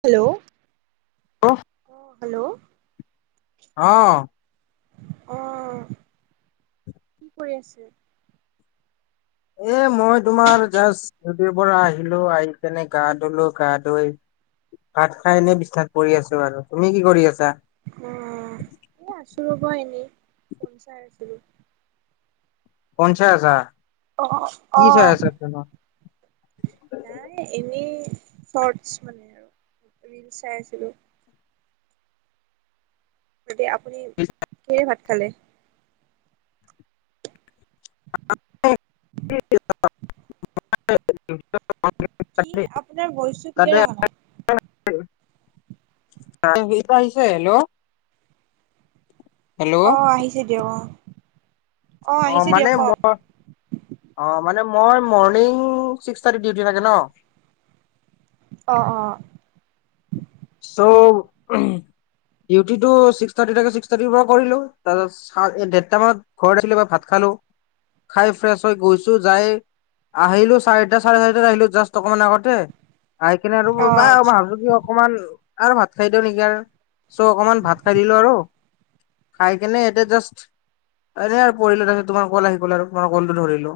Hello? অ'হ hello! অ'! অ'হ কি কৰি আছে? এ মই তোমাৰ জাষ্ট খেতিৰ পৰা আহিলোঁ। আহি পিনে গা ধুলোঁ। গা ধুই ভাত খাই এনেই বিচনাতে পৰি আছোঁ আৰু। তুমি কি কৰি আছা? অ'! এ আছোঁ আৰু এনেই, ফোন চাই আছিলোঁ। ফোন চাই আছা? অ'! কি চাই অ'! আছা ফোনত নাই, এনেই শৰ্টছ, মানে আৰু ৰীলচ চাই আছিলোঁ। এতিয়া আপুনি কিহেৰে ভাত খালে? [unintelligible] কি? আপোনাৰ ভইচটো তাতে ক্লিয়াৰ অহা নাই। আহিছে হেল্ল'? হেল্ল' অ'হ আহিছে দিয়ক। অ'হ! অ', মানে মই অ', মানে মই মৰ্ণিং ছিক্স থাৰ্টিত ডিউটি লাগে ন'। অ', অ'। চ' ডিউটিতো ছিক্স থাৰ্টিতে থাকে ছিক্স থাৰ্টিৰ পৰা কৰিলোঁ, তাছত এই দেৰটা মানত ঘৰত আহিলে বা ভাত খালোঁ, খাই ফ্ৰেছ হৈ গৈছোঁ যায় আহিলোঁ, চাৰিটা চাৰে চাৰিটাত আহিলোঁ, জাষ্ট অকমান আগতে। আহি কিনে আৰু বা অ', আচ্ছা [unintelligible] অকমান আৰু ভাত খাই দিওঁ নেকি আৰু চ' অকমান ভাত খাই দিলোঁ, আৰু খাই কেনে এতিয়া জাষ্ট এনে আৰু পৰিলোঁ, তাৰপিছত তোমাৰ ক'ল আহি গ'ল আৰু তোমাৰ ক'লটো ধৰিলোঁ।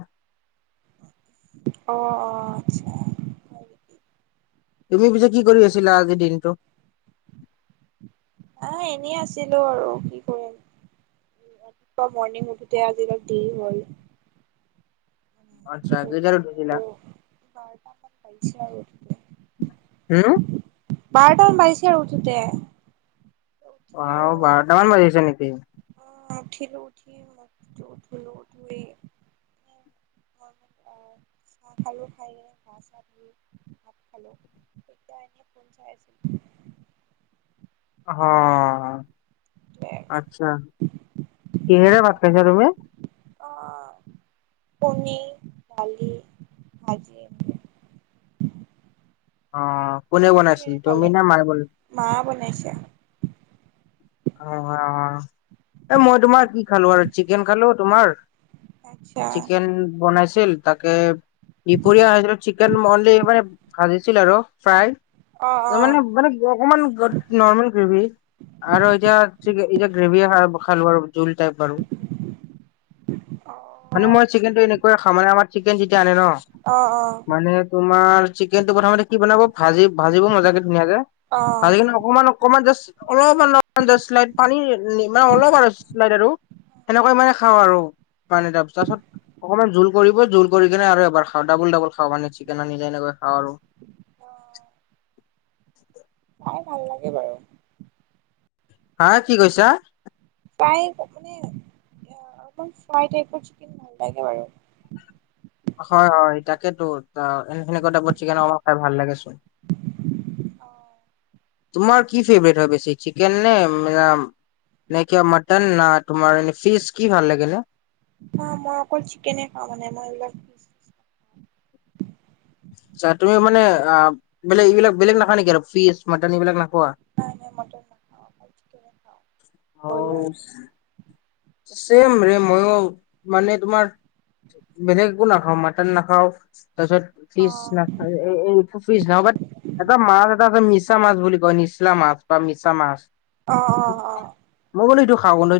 অ', অ', আচছা। তুমি পিছে কি কৰি আছিলা আজিৰ দিনটো? আ, এনেই আছিলোঁ আৰু কি কৰিম, ৰাতিপুৱা মৰ্ণিং উঠোঁতে আজি অলপ দেৰি হ'ল। আচ্ছা, ত কেইটাত উঠিছিলা? বাজিছে আৰু উঠোঁতে। হম। বাৰটা বাজিছে আৰু উঠোঁতে। অ', বাৰটা মান বাজিছে নি [unintelligible] উঠিলোঁ, উঠি মুখ ধুলো, ধুই [unintelligible] চাহ খালোঁ খাই লৈ গা চা ধুই, ভাত খালোঁ, তেতিয়া এনেই ফোন চাই আছিলোঁ অহ, সেইটোৱে আচ্ছা কিহেৰে ভাত খাইছা তুমি? অ' কনি, দালি, ভাজি অ' কোনে আপুনি বনাইছিল কিহেৰে তুমি খালে? না মায়ে বনাই মা বনাইছে অ' অ' এই মই তোমাৰ কি খালো আৰু চিকেন খালো তোমাৰ আচ্ছা চিকেন বনাইছে তাকে দুপৰীয়া আৰু চিকেন মানে ভাজিছিল আৰু ফ্ৰাই অ ত অ মানে মানে অকমান নৰ্মেল গ্ৰেভি আৰু চিকেন এতিয়া গ্ৰেভীয়ে খালো আৰু জুল টাইপ আৰু অ মানে মই আচ্ছা চিকেনটো এনেকুৱা খাও মানে আমাৰ চিকেন যেতিয়া আনে ন অ মানে তোমাৰ চিকেনটো প্ৰথমতে কি বনাব ভাজি ভাজিব মজাকে ধুনীয়াাক যে অ ভাজি কিনে অকমান অকমান জাষ্ট অলপ অলপ শ্লাইড পানী মানে অলপ আৰু শ্লাইড আৰু অ সেনেকৈ মানে খাওঁ আৰু পানী ত তাৰ পিছত অকমান জোল কৰিব জোল কৰি কিনে আৰু এবাৰ খাওঁ মানে চিকেন আনিলে এনেক খাওঁ আৰু ডবোল ডাবোল খাও আৰু ভাল লাগে বাৰু হা কি কৈছা ফাই মানে অলপমান ফ্ৰাই টাইপৰ চিকেন ভাল লাগে বাৰু হয়, হয় তাকেেতো এ সেনেকুৱা টাইপত চিকেন অমাক খাই ভাল লাগে চোন আহঁ, তোমাৰ কি ফেভাৰেট হয় বেছি চিকেন নে, নাইকিয়া মটন নে, তোমাৰ ফিচ কি ভাল লাগে ন? হ মই অকল চিকেনে খাওঁ মানে মই অলপ! আচা তুমি মানে বেলেগ এইবিলাক বেলেগ নাখা নেকি আৰু ফিচ মন এইবিলাক নাখ নাই নাই ম ন [inaudible] অ। ছেম ৰে মইও মানে তোমাৰ, বেলেগ একো নাখাও মাটন নাখাও। তাৰিছত অ ফিচ ন ফিজ ন এটা মাছ এটা আছে [inaudible] মিছা মাছ বুলি কয় নিচলা মছ বা মিছা মাছ। অ অ অ মই বোলো এইটো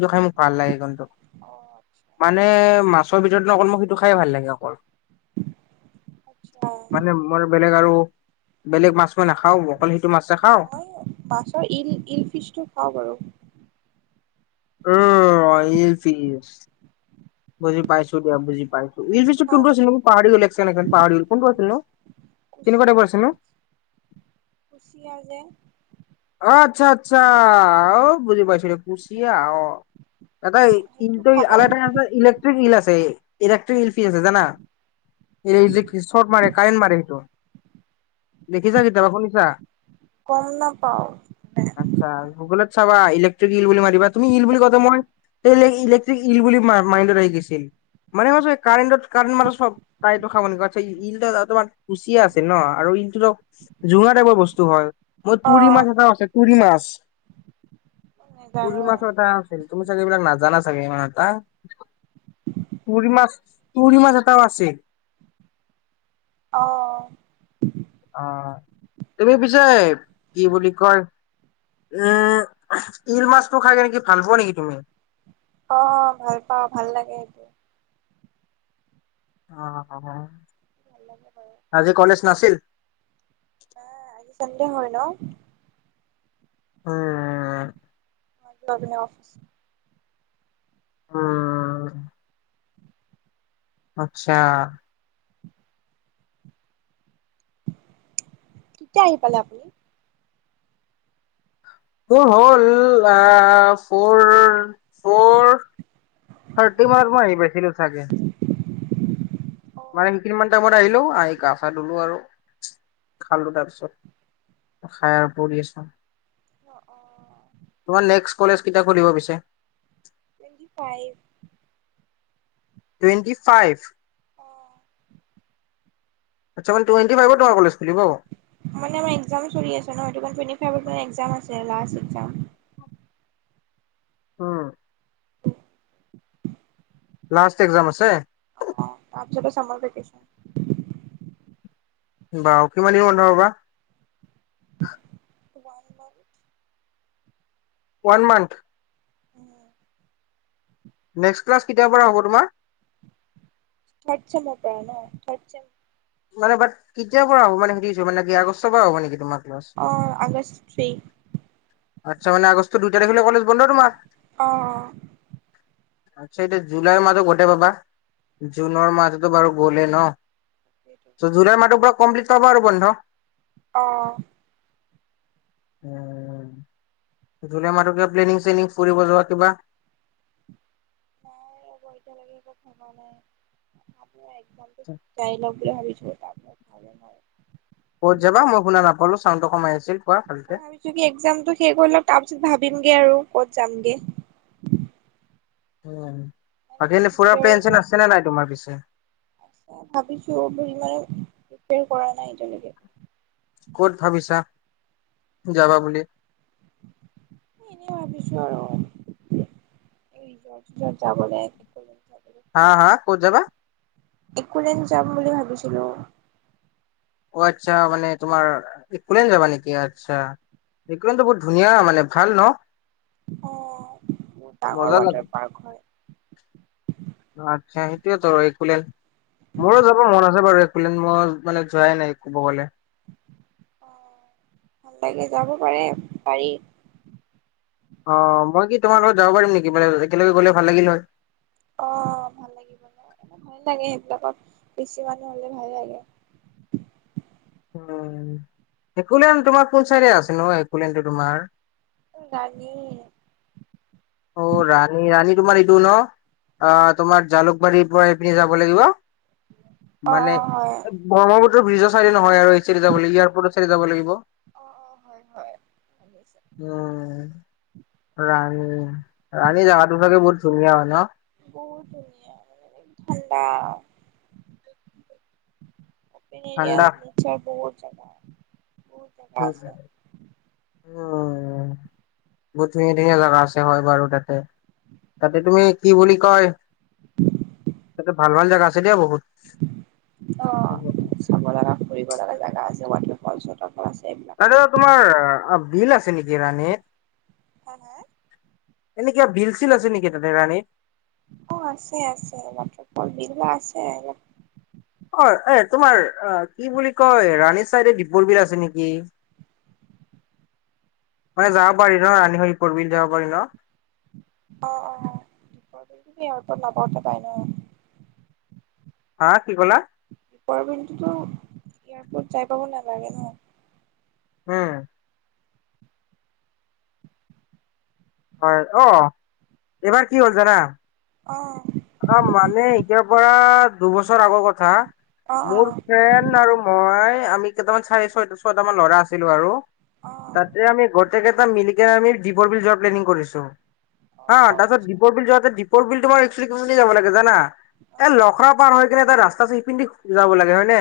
[unintelligible] ভাল লাগি কিন্তু, অ আচ্ছা মানে মাছৰ ভিতৰততে অকল মোক সিটো খাই ভাল লাগে অকল। আচ্ছা মানে মই বেলেগ আৰু বেলেগ মাছ মই নাখাও। মই মাছৰ ইল ইল ফিচটো খাওঁ বাৰু। উম্ অ ইল ফিচ। বুজি পাইছো দিয়া বুজি পাইছো। ইল সেইটো ফিছ টো খাওঁ কোনটো আছিল নো? পাহৰি গলো এক ছেকেণ্ড পাহৰি গলো। কোনটো আছিল নো? কেনেকুৱা কুচিয়া টাইপৰ আছিল নো? মাছ কুচিয়া যে অ আচ্ছা আচ্ছা অ বুজি পাইছিলো। কুচিয়া অ দাদা সেইটো ইটো আন খাওঁ এটা আছে ইলেক্ট্ৰিক ইল আছে। ইলে্ট্ৰিক ইল আ জানা এই শৰ্ট মাৰে কাৰেণ্ট মাৰে সেইটো দেখিছা কেতিয়াবা শুনিছা? গম নাপাওঁ আচ্ছা গগলত চাবা ইলেক্ট্ৰিক ইল বুলি মাৰিবা তুমি ইল বুলি ক মই ইলেক্ট্ৰিক ইল বুলি মাইণ্ডত আহি গৈছিল। মানে মই [unintelligible] কাৰেণ্ট কাৰেণ্ট মাৰ চব তাই এইটো খাব নেকি অ আচ্ছা ইল তোমাৰ কুচিয়া আছিল ন আৰু ইলটো জুঙা টাইপৰ বস্তু হয়। অ তুৰি মা এটাও আছে তুৰি মাছ। বচ [unintelligible] পুৰি নাজানো মাছৰত আছিল। তুমি চাগে এইবলাক নাজানা চাগে ইমান এটা। তুৰি মাছ তুৰি মাছ এটাও আছে। আহ অ তুমি পিছে কি বুলি কয় উম ইল মাছটোৰ খাই কেনে কি ভাল পোৱা নেকি তুমি? অ ভাল পাও, ভাল লাগে। অ অ। [inaudible] নাছিল? আহ আজি চডে হয় ন। উম। [unintelligible] অফিচ উম আচ্ছা কেতিয়া আহি পালে আপুনি। তোৰ হ'ল আহ ফৰ ফৰ থাৰ্টি মাৰ্ক ম আহি পাইছিলোঁ চাগে অ মানে সেই কিমান টাইমত আহিলো আহি গা চা ধলো আৰু খালো তাৰপিছত খাই আৰু পৰি আছো। অ অ তোমাৰ নেক্স কলেজ খুল পিছে টেণ্টি ফাইভ টুৱেণ্টি ফাইভ। অ [unintelligible] আচ্ছা টুৱেটি ফাইভৰ টম কলেজ খুলিব। মানে মোৰ একজাম চলি আছে, উম উম লাষ্ট একগ্জাম আছে [unintelligible] বা কিমান বন্ধ বা ওান মন [unintelligible] ওৱান মান্থ উম [unintelligible] নেক্স ক্লাছ কেতিয়াৰ পৰা হ'ব তোমাৰ? থাৰ চেমৰ পৰা ন? মানে বাট পৰা হব মানে সুধিছো মানে কি আগষ্টৰ পৰা হ' নেকি তোমাৰ, ক্লাছ অ আগষ্ট থ্ৰী আচ্ছা মানে আগষ্ট দু তাৰিখলে বন্ধ তোমাৰ। অঁ অ আচ্ছা এতিয়া জুলাইৰ মাহহো গোটেই পাবা জুনৰ মাহতো বাৰু গলে ন জুুলাই মাহ তো পোৰা কমপ্লিট হব আৰু বন্ধ। আহ। উম ধলে মাতকে প্লেনিং চেনিং ফুৰিব যোৱা কিবা। নাই একো এতিয়ালৈকে একো কমা নাই একদম চাইল বুলি ভাবিছোঁ ত ভে ন [unintelligible] বলো ছাউন্ড তো কমাই আছে ভাবিছো কি একজামটো শেষ হৈ লওক তাৰ পিছত ভাবিমগে আৰু। ক'ত যামগে। উম বাকী ইনে ফুৰা প্লেন চেন আছে নে নাই তোমাৰ পিছে? ভাবিছোবোৰ ইমানে কৰা নাই এতিয়ালৈকে। ক'ত ভাবিছা যাবা বুলি এনে ভাবিছো আৰু যাবলৈ। হা হা ক'ত যাবা একলেন যাম বুলি ভাবিছিলো অ আচ্ছা মানে তোমাৰ ইকুলেন যাবা নেকি আচ্ছা ইকুলনটো বহুত ধুনীয়া মানে ভাল ন আহ বহুত ডাঙৰ মজা লাগে ৱাটাৰ পাৰ্ক হয় খুলেন [unintelligible] মোৰো যাব মন আছে বাৰু মই মানে যোৱাই নাই ক'ব গ'লে ভাল লাগে যাব পাৰে পাৰী অ মই কি তোমাৰ লগত যাব পাৰিম নেকি মানে একেলগে গ'লে ভাল লাগিল নহয় অ ভাল লাগিব ন এ ভাল লাগে সেইবিলাকত বেছি মানুহ হলে ভাল লাগে একেকুলেন তোমাৰ কোন চাইডে আছে ন এককুলনটো তোমাৰ গান [unintelligible] অ ৰাণী ৰাানী তোমাৰ এইটো ন অ তোমাৰ জালুকবাৰীৰ পৰা আহ পিনে যাব লাগিব অ মানে অ হয় ব্ৰ্মপ [unintelligible] ব্ৰিজৰ চাইডি নহয় আৰু চাৰি যাব ওপৰৰ চাইডি যাব লাগিব [unintelligible] উম অ অ হয় হয় শুনিছো ৰাণী তানি যা তচাগে বহুত ধুনীয়া হয় ন [unintelligible] বহুত ধুনীয়া ঠাণ্ডা পৰি ঠাণ্ডা নিৰ বহুত [unintelligible] [inaudible] জেগা উম আছে উম বহুত ধুনীয়া ধুনীয়া জোগা আছে হয় বাৰু তাতে তাতে তুমি কি বুলি কয় তাতে ভাল ভাল জেগা আ অ চাব লগা ফুৰিব লগা জাগা আছে ব পাঁচশ টকা নাই বাইদেউ তোমাৰ বিল আছে নেকি [unintelligible] গৰাণী [unintelligible] হা হা এনেকিয়া বিল চিল আছে নেকি তাতে ৰাণী অ আছে আছে ৱাটাৰফল বিলা আছে [unintelligible] অ এ তোমাৰ কি বুলি কয় ৰাণী চাইডে দুপৰ বিল আছে নেকি মানে যাব পাৰি ন ৰাণী হৈ দীপৰ বিল যাব পাৰি ন অ অ তুমি এয়াৰ ওৰত নাপাওঁতে পাই ন হা কি ক'লা ৰ বিন্তুতো এয়াৰপৰ্ট যাই পাব নালাগে ন হম হয় অ এইবাৰ কি হ'ল জানা অ আ মানে এতিয়াৰ পৰা দুবছৰ আগৰ কথা অ অ মোৰ ফেন আৰু মই আমি কেইটামান চাৰি ছয়টা ছয়ট মান ল'ৰা আছিলো আৰু অ তাতে আমি গ'ল গোটেকেইটা মিলিকে আমি দীপৰ বিল যোৱা প্লেনিং কৰিছো। অ হা, তাৰপিছত আচ্ছা দীপৰ বিল যাওঁতে বিলতোমাৰ [unintelligible] যাব লাগে জানা, অ এ লখৰা পাৰ হৈ কিনে এটা ৰাস্তা আছে সেই পিনেদি যাব লাগে হয়নে?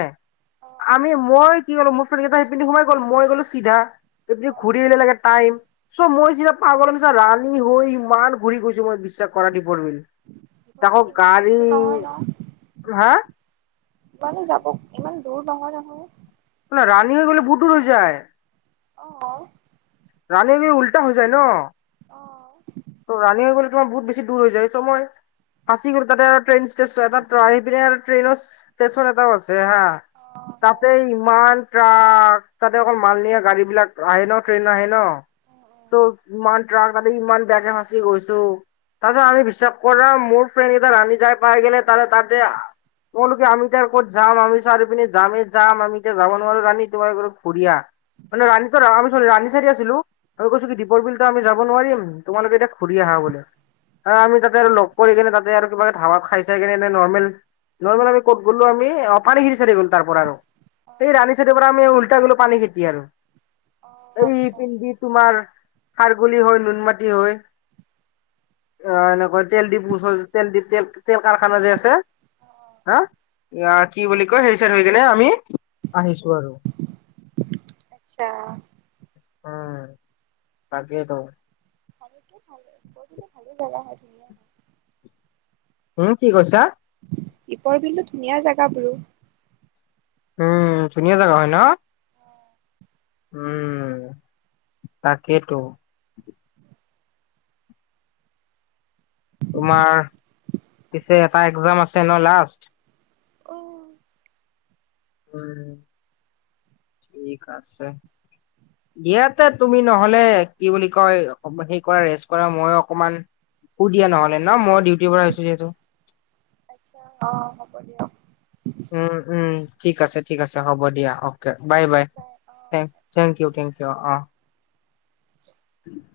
অ আমি মই কি হ'লো ম এতিয়া [unintelligible] এইপিনেদি সোমাই গ'ল, মই গ'লো চিধা এইপুনি [unintelligible] অ ঘূৰি অ আহিলে লাগে টাইম, চ' মই তি পাগলৰ নাচিনা ৰাণী হৈ ইমান ঘূৰি গৈছো মই বিশ্বাস কৰা দীপৰবিল। দীপৰবিল ইমান দূৰ নহয় ন', হা ইমানে যাব ইমান দূৰ নহয়, নহয়। ৰাণী হৈ গ'লে বহুত দূৰ হৈ যায়। অ'। ৰাণী হ'লে উল্টা হৈ যায় ন'। অ', ত' ৰাণী হৈ গ'লে তোমাৰ বহুত বেছি দূৰ হৈ যায় চ' মই, ফাঁচি গো তাতে আৰু ট্ৰেইন ষ্টচন তাত আহি পিনে আৰু ট্ৰেইনত ষ্টেচন এটাও আছে হা, অ', হয় তাতে ইমান দাম। অ' মাল নিয়া গাড়ী বিলাক আহে ন' ট্ৰেইন আহে ন', উম, উম, চ' ইমান ট্টাক আহে ইমান, তাকে সাঁচি গৈছো। তাৰপিছত আমি বিশ্বাস কৰা মোৰ ফ্ৰেণ্ড কেইটা ৰাণী যাই পাই কিনে তাৰে তাতে, তোমালোকে আমি যে ক'ত যাম, আমি চাৰ পিনে যামেই যাম আমি এতিয়া যাব নোৱাৰো ৰাণী তোমাৰৰত ঘুৰি আহ মানে ৰাণীতো ৰাণী চাৰি আছিলো আমি কৈছো কি, দীপৰ বিলতো আমি যাব নোৱাৰিম। তোমালোকে এতিয়া ঘূৰি আহা বোলে। আমি তাতে আৰু লগ কৰি কিনে তাতে আৰু কিবা ধাবাত খাই চাই কিনে নৰ্মেল, নৰ্মেল আমি ক'ত গ'লো আমি পানী খেতি চাইডে গ'লো তাৰ পৰা আৰু সেই অ', ৰাণী চাৰীৰ পৰা আমি উল্টা গ'লো পানী খেতি আৰু। অ', এই আচ্ছা পিনদি তোমাৰ, খাৰগুলি হয় নুন মাটি আহ এনেকৈ তেল দিপু ওচৰত তেলপ তেল তেল কাৰখানা যে আছে, অ', হা কি বুলি কয় সেই চাইড হৈ কেনে আমি আহিছো আৰু আচ্ছা। উম' তাকেটো। ভানীত ভাল গৈ ভালে জেগা হয় ধুনীয়া হয়। উম কি কৈছা? দীপৰ বিলো ধুনীয়া জেগাবোৰো। উম ধুনীয়া জাগা হয় ন'। উম' তাকেইতো। তোমাৰ পিছে এটা এস্কাম আছে ন', লাষ্ট। অ'। হয়। ঠিক আছে, দিয়া তে তুমি নহ'লে কি বুলি কয় সেই কৰা ৰেষ্ট কৰা মই অকমান শুই দিয়া নহ'লে ন' মই ডিউটিৰ পৰা আঁহিছো যিহেতু। অ' হ'ব দিয়ক। উম', উম'। ঠিক আছে, ঠিক আছে হ'ব দিয়া অ'কে। বাই, বাই থ থেংক ইউ, থেংক ইউ অ', অ'। উম [unintelligible]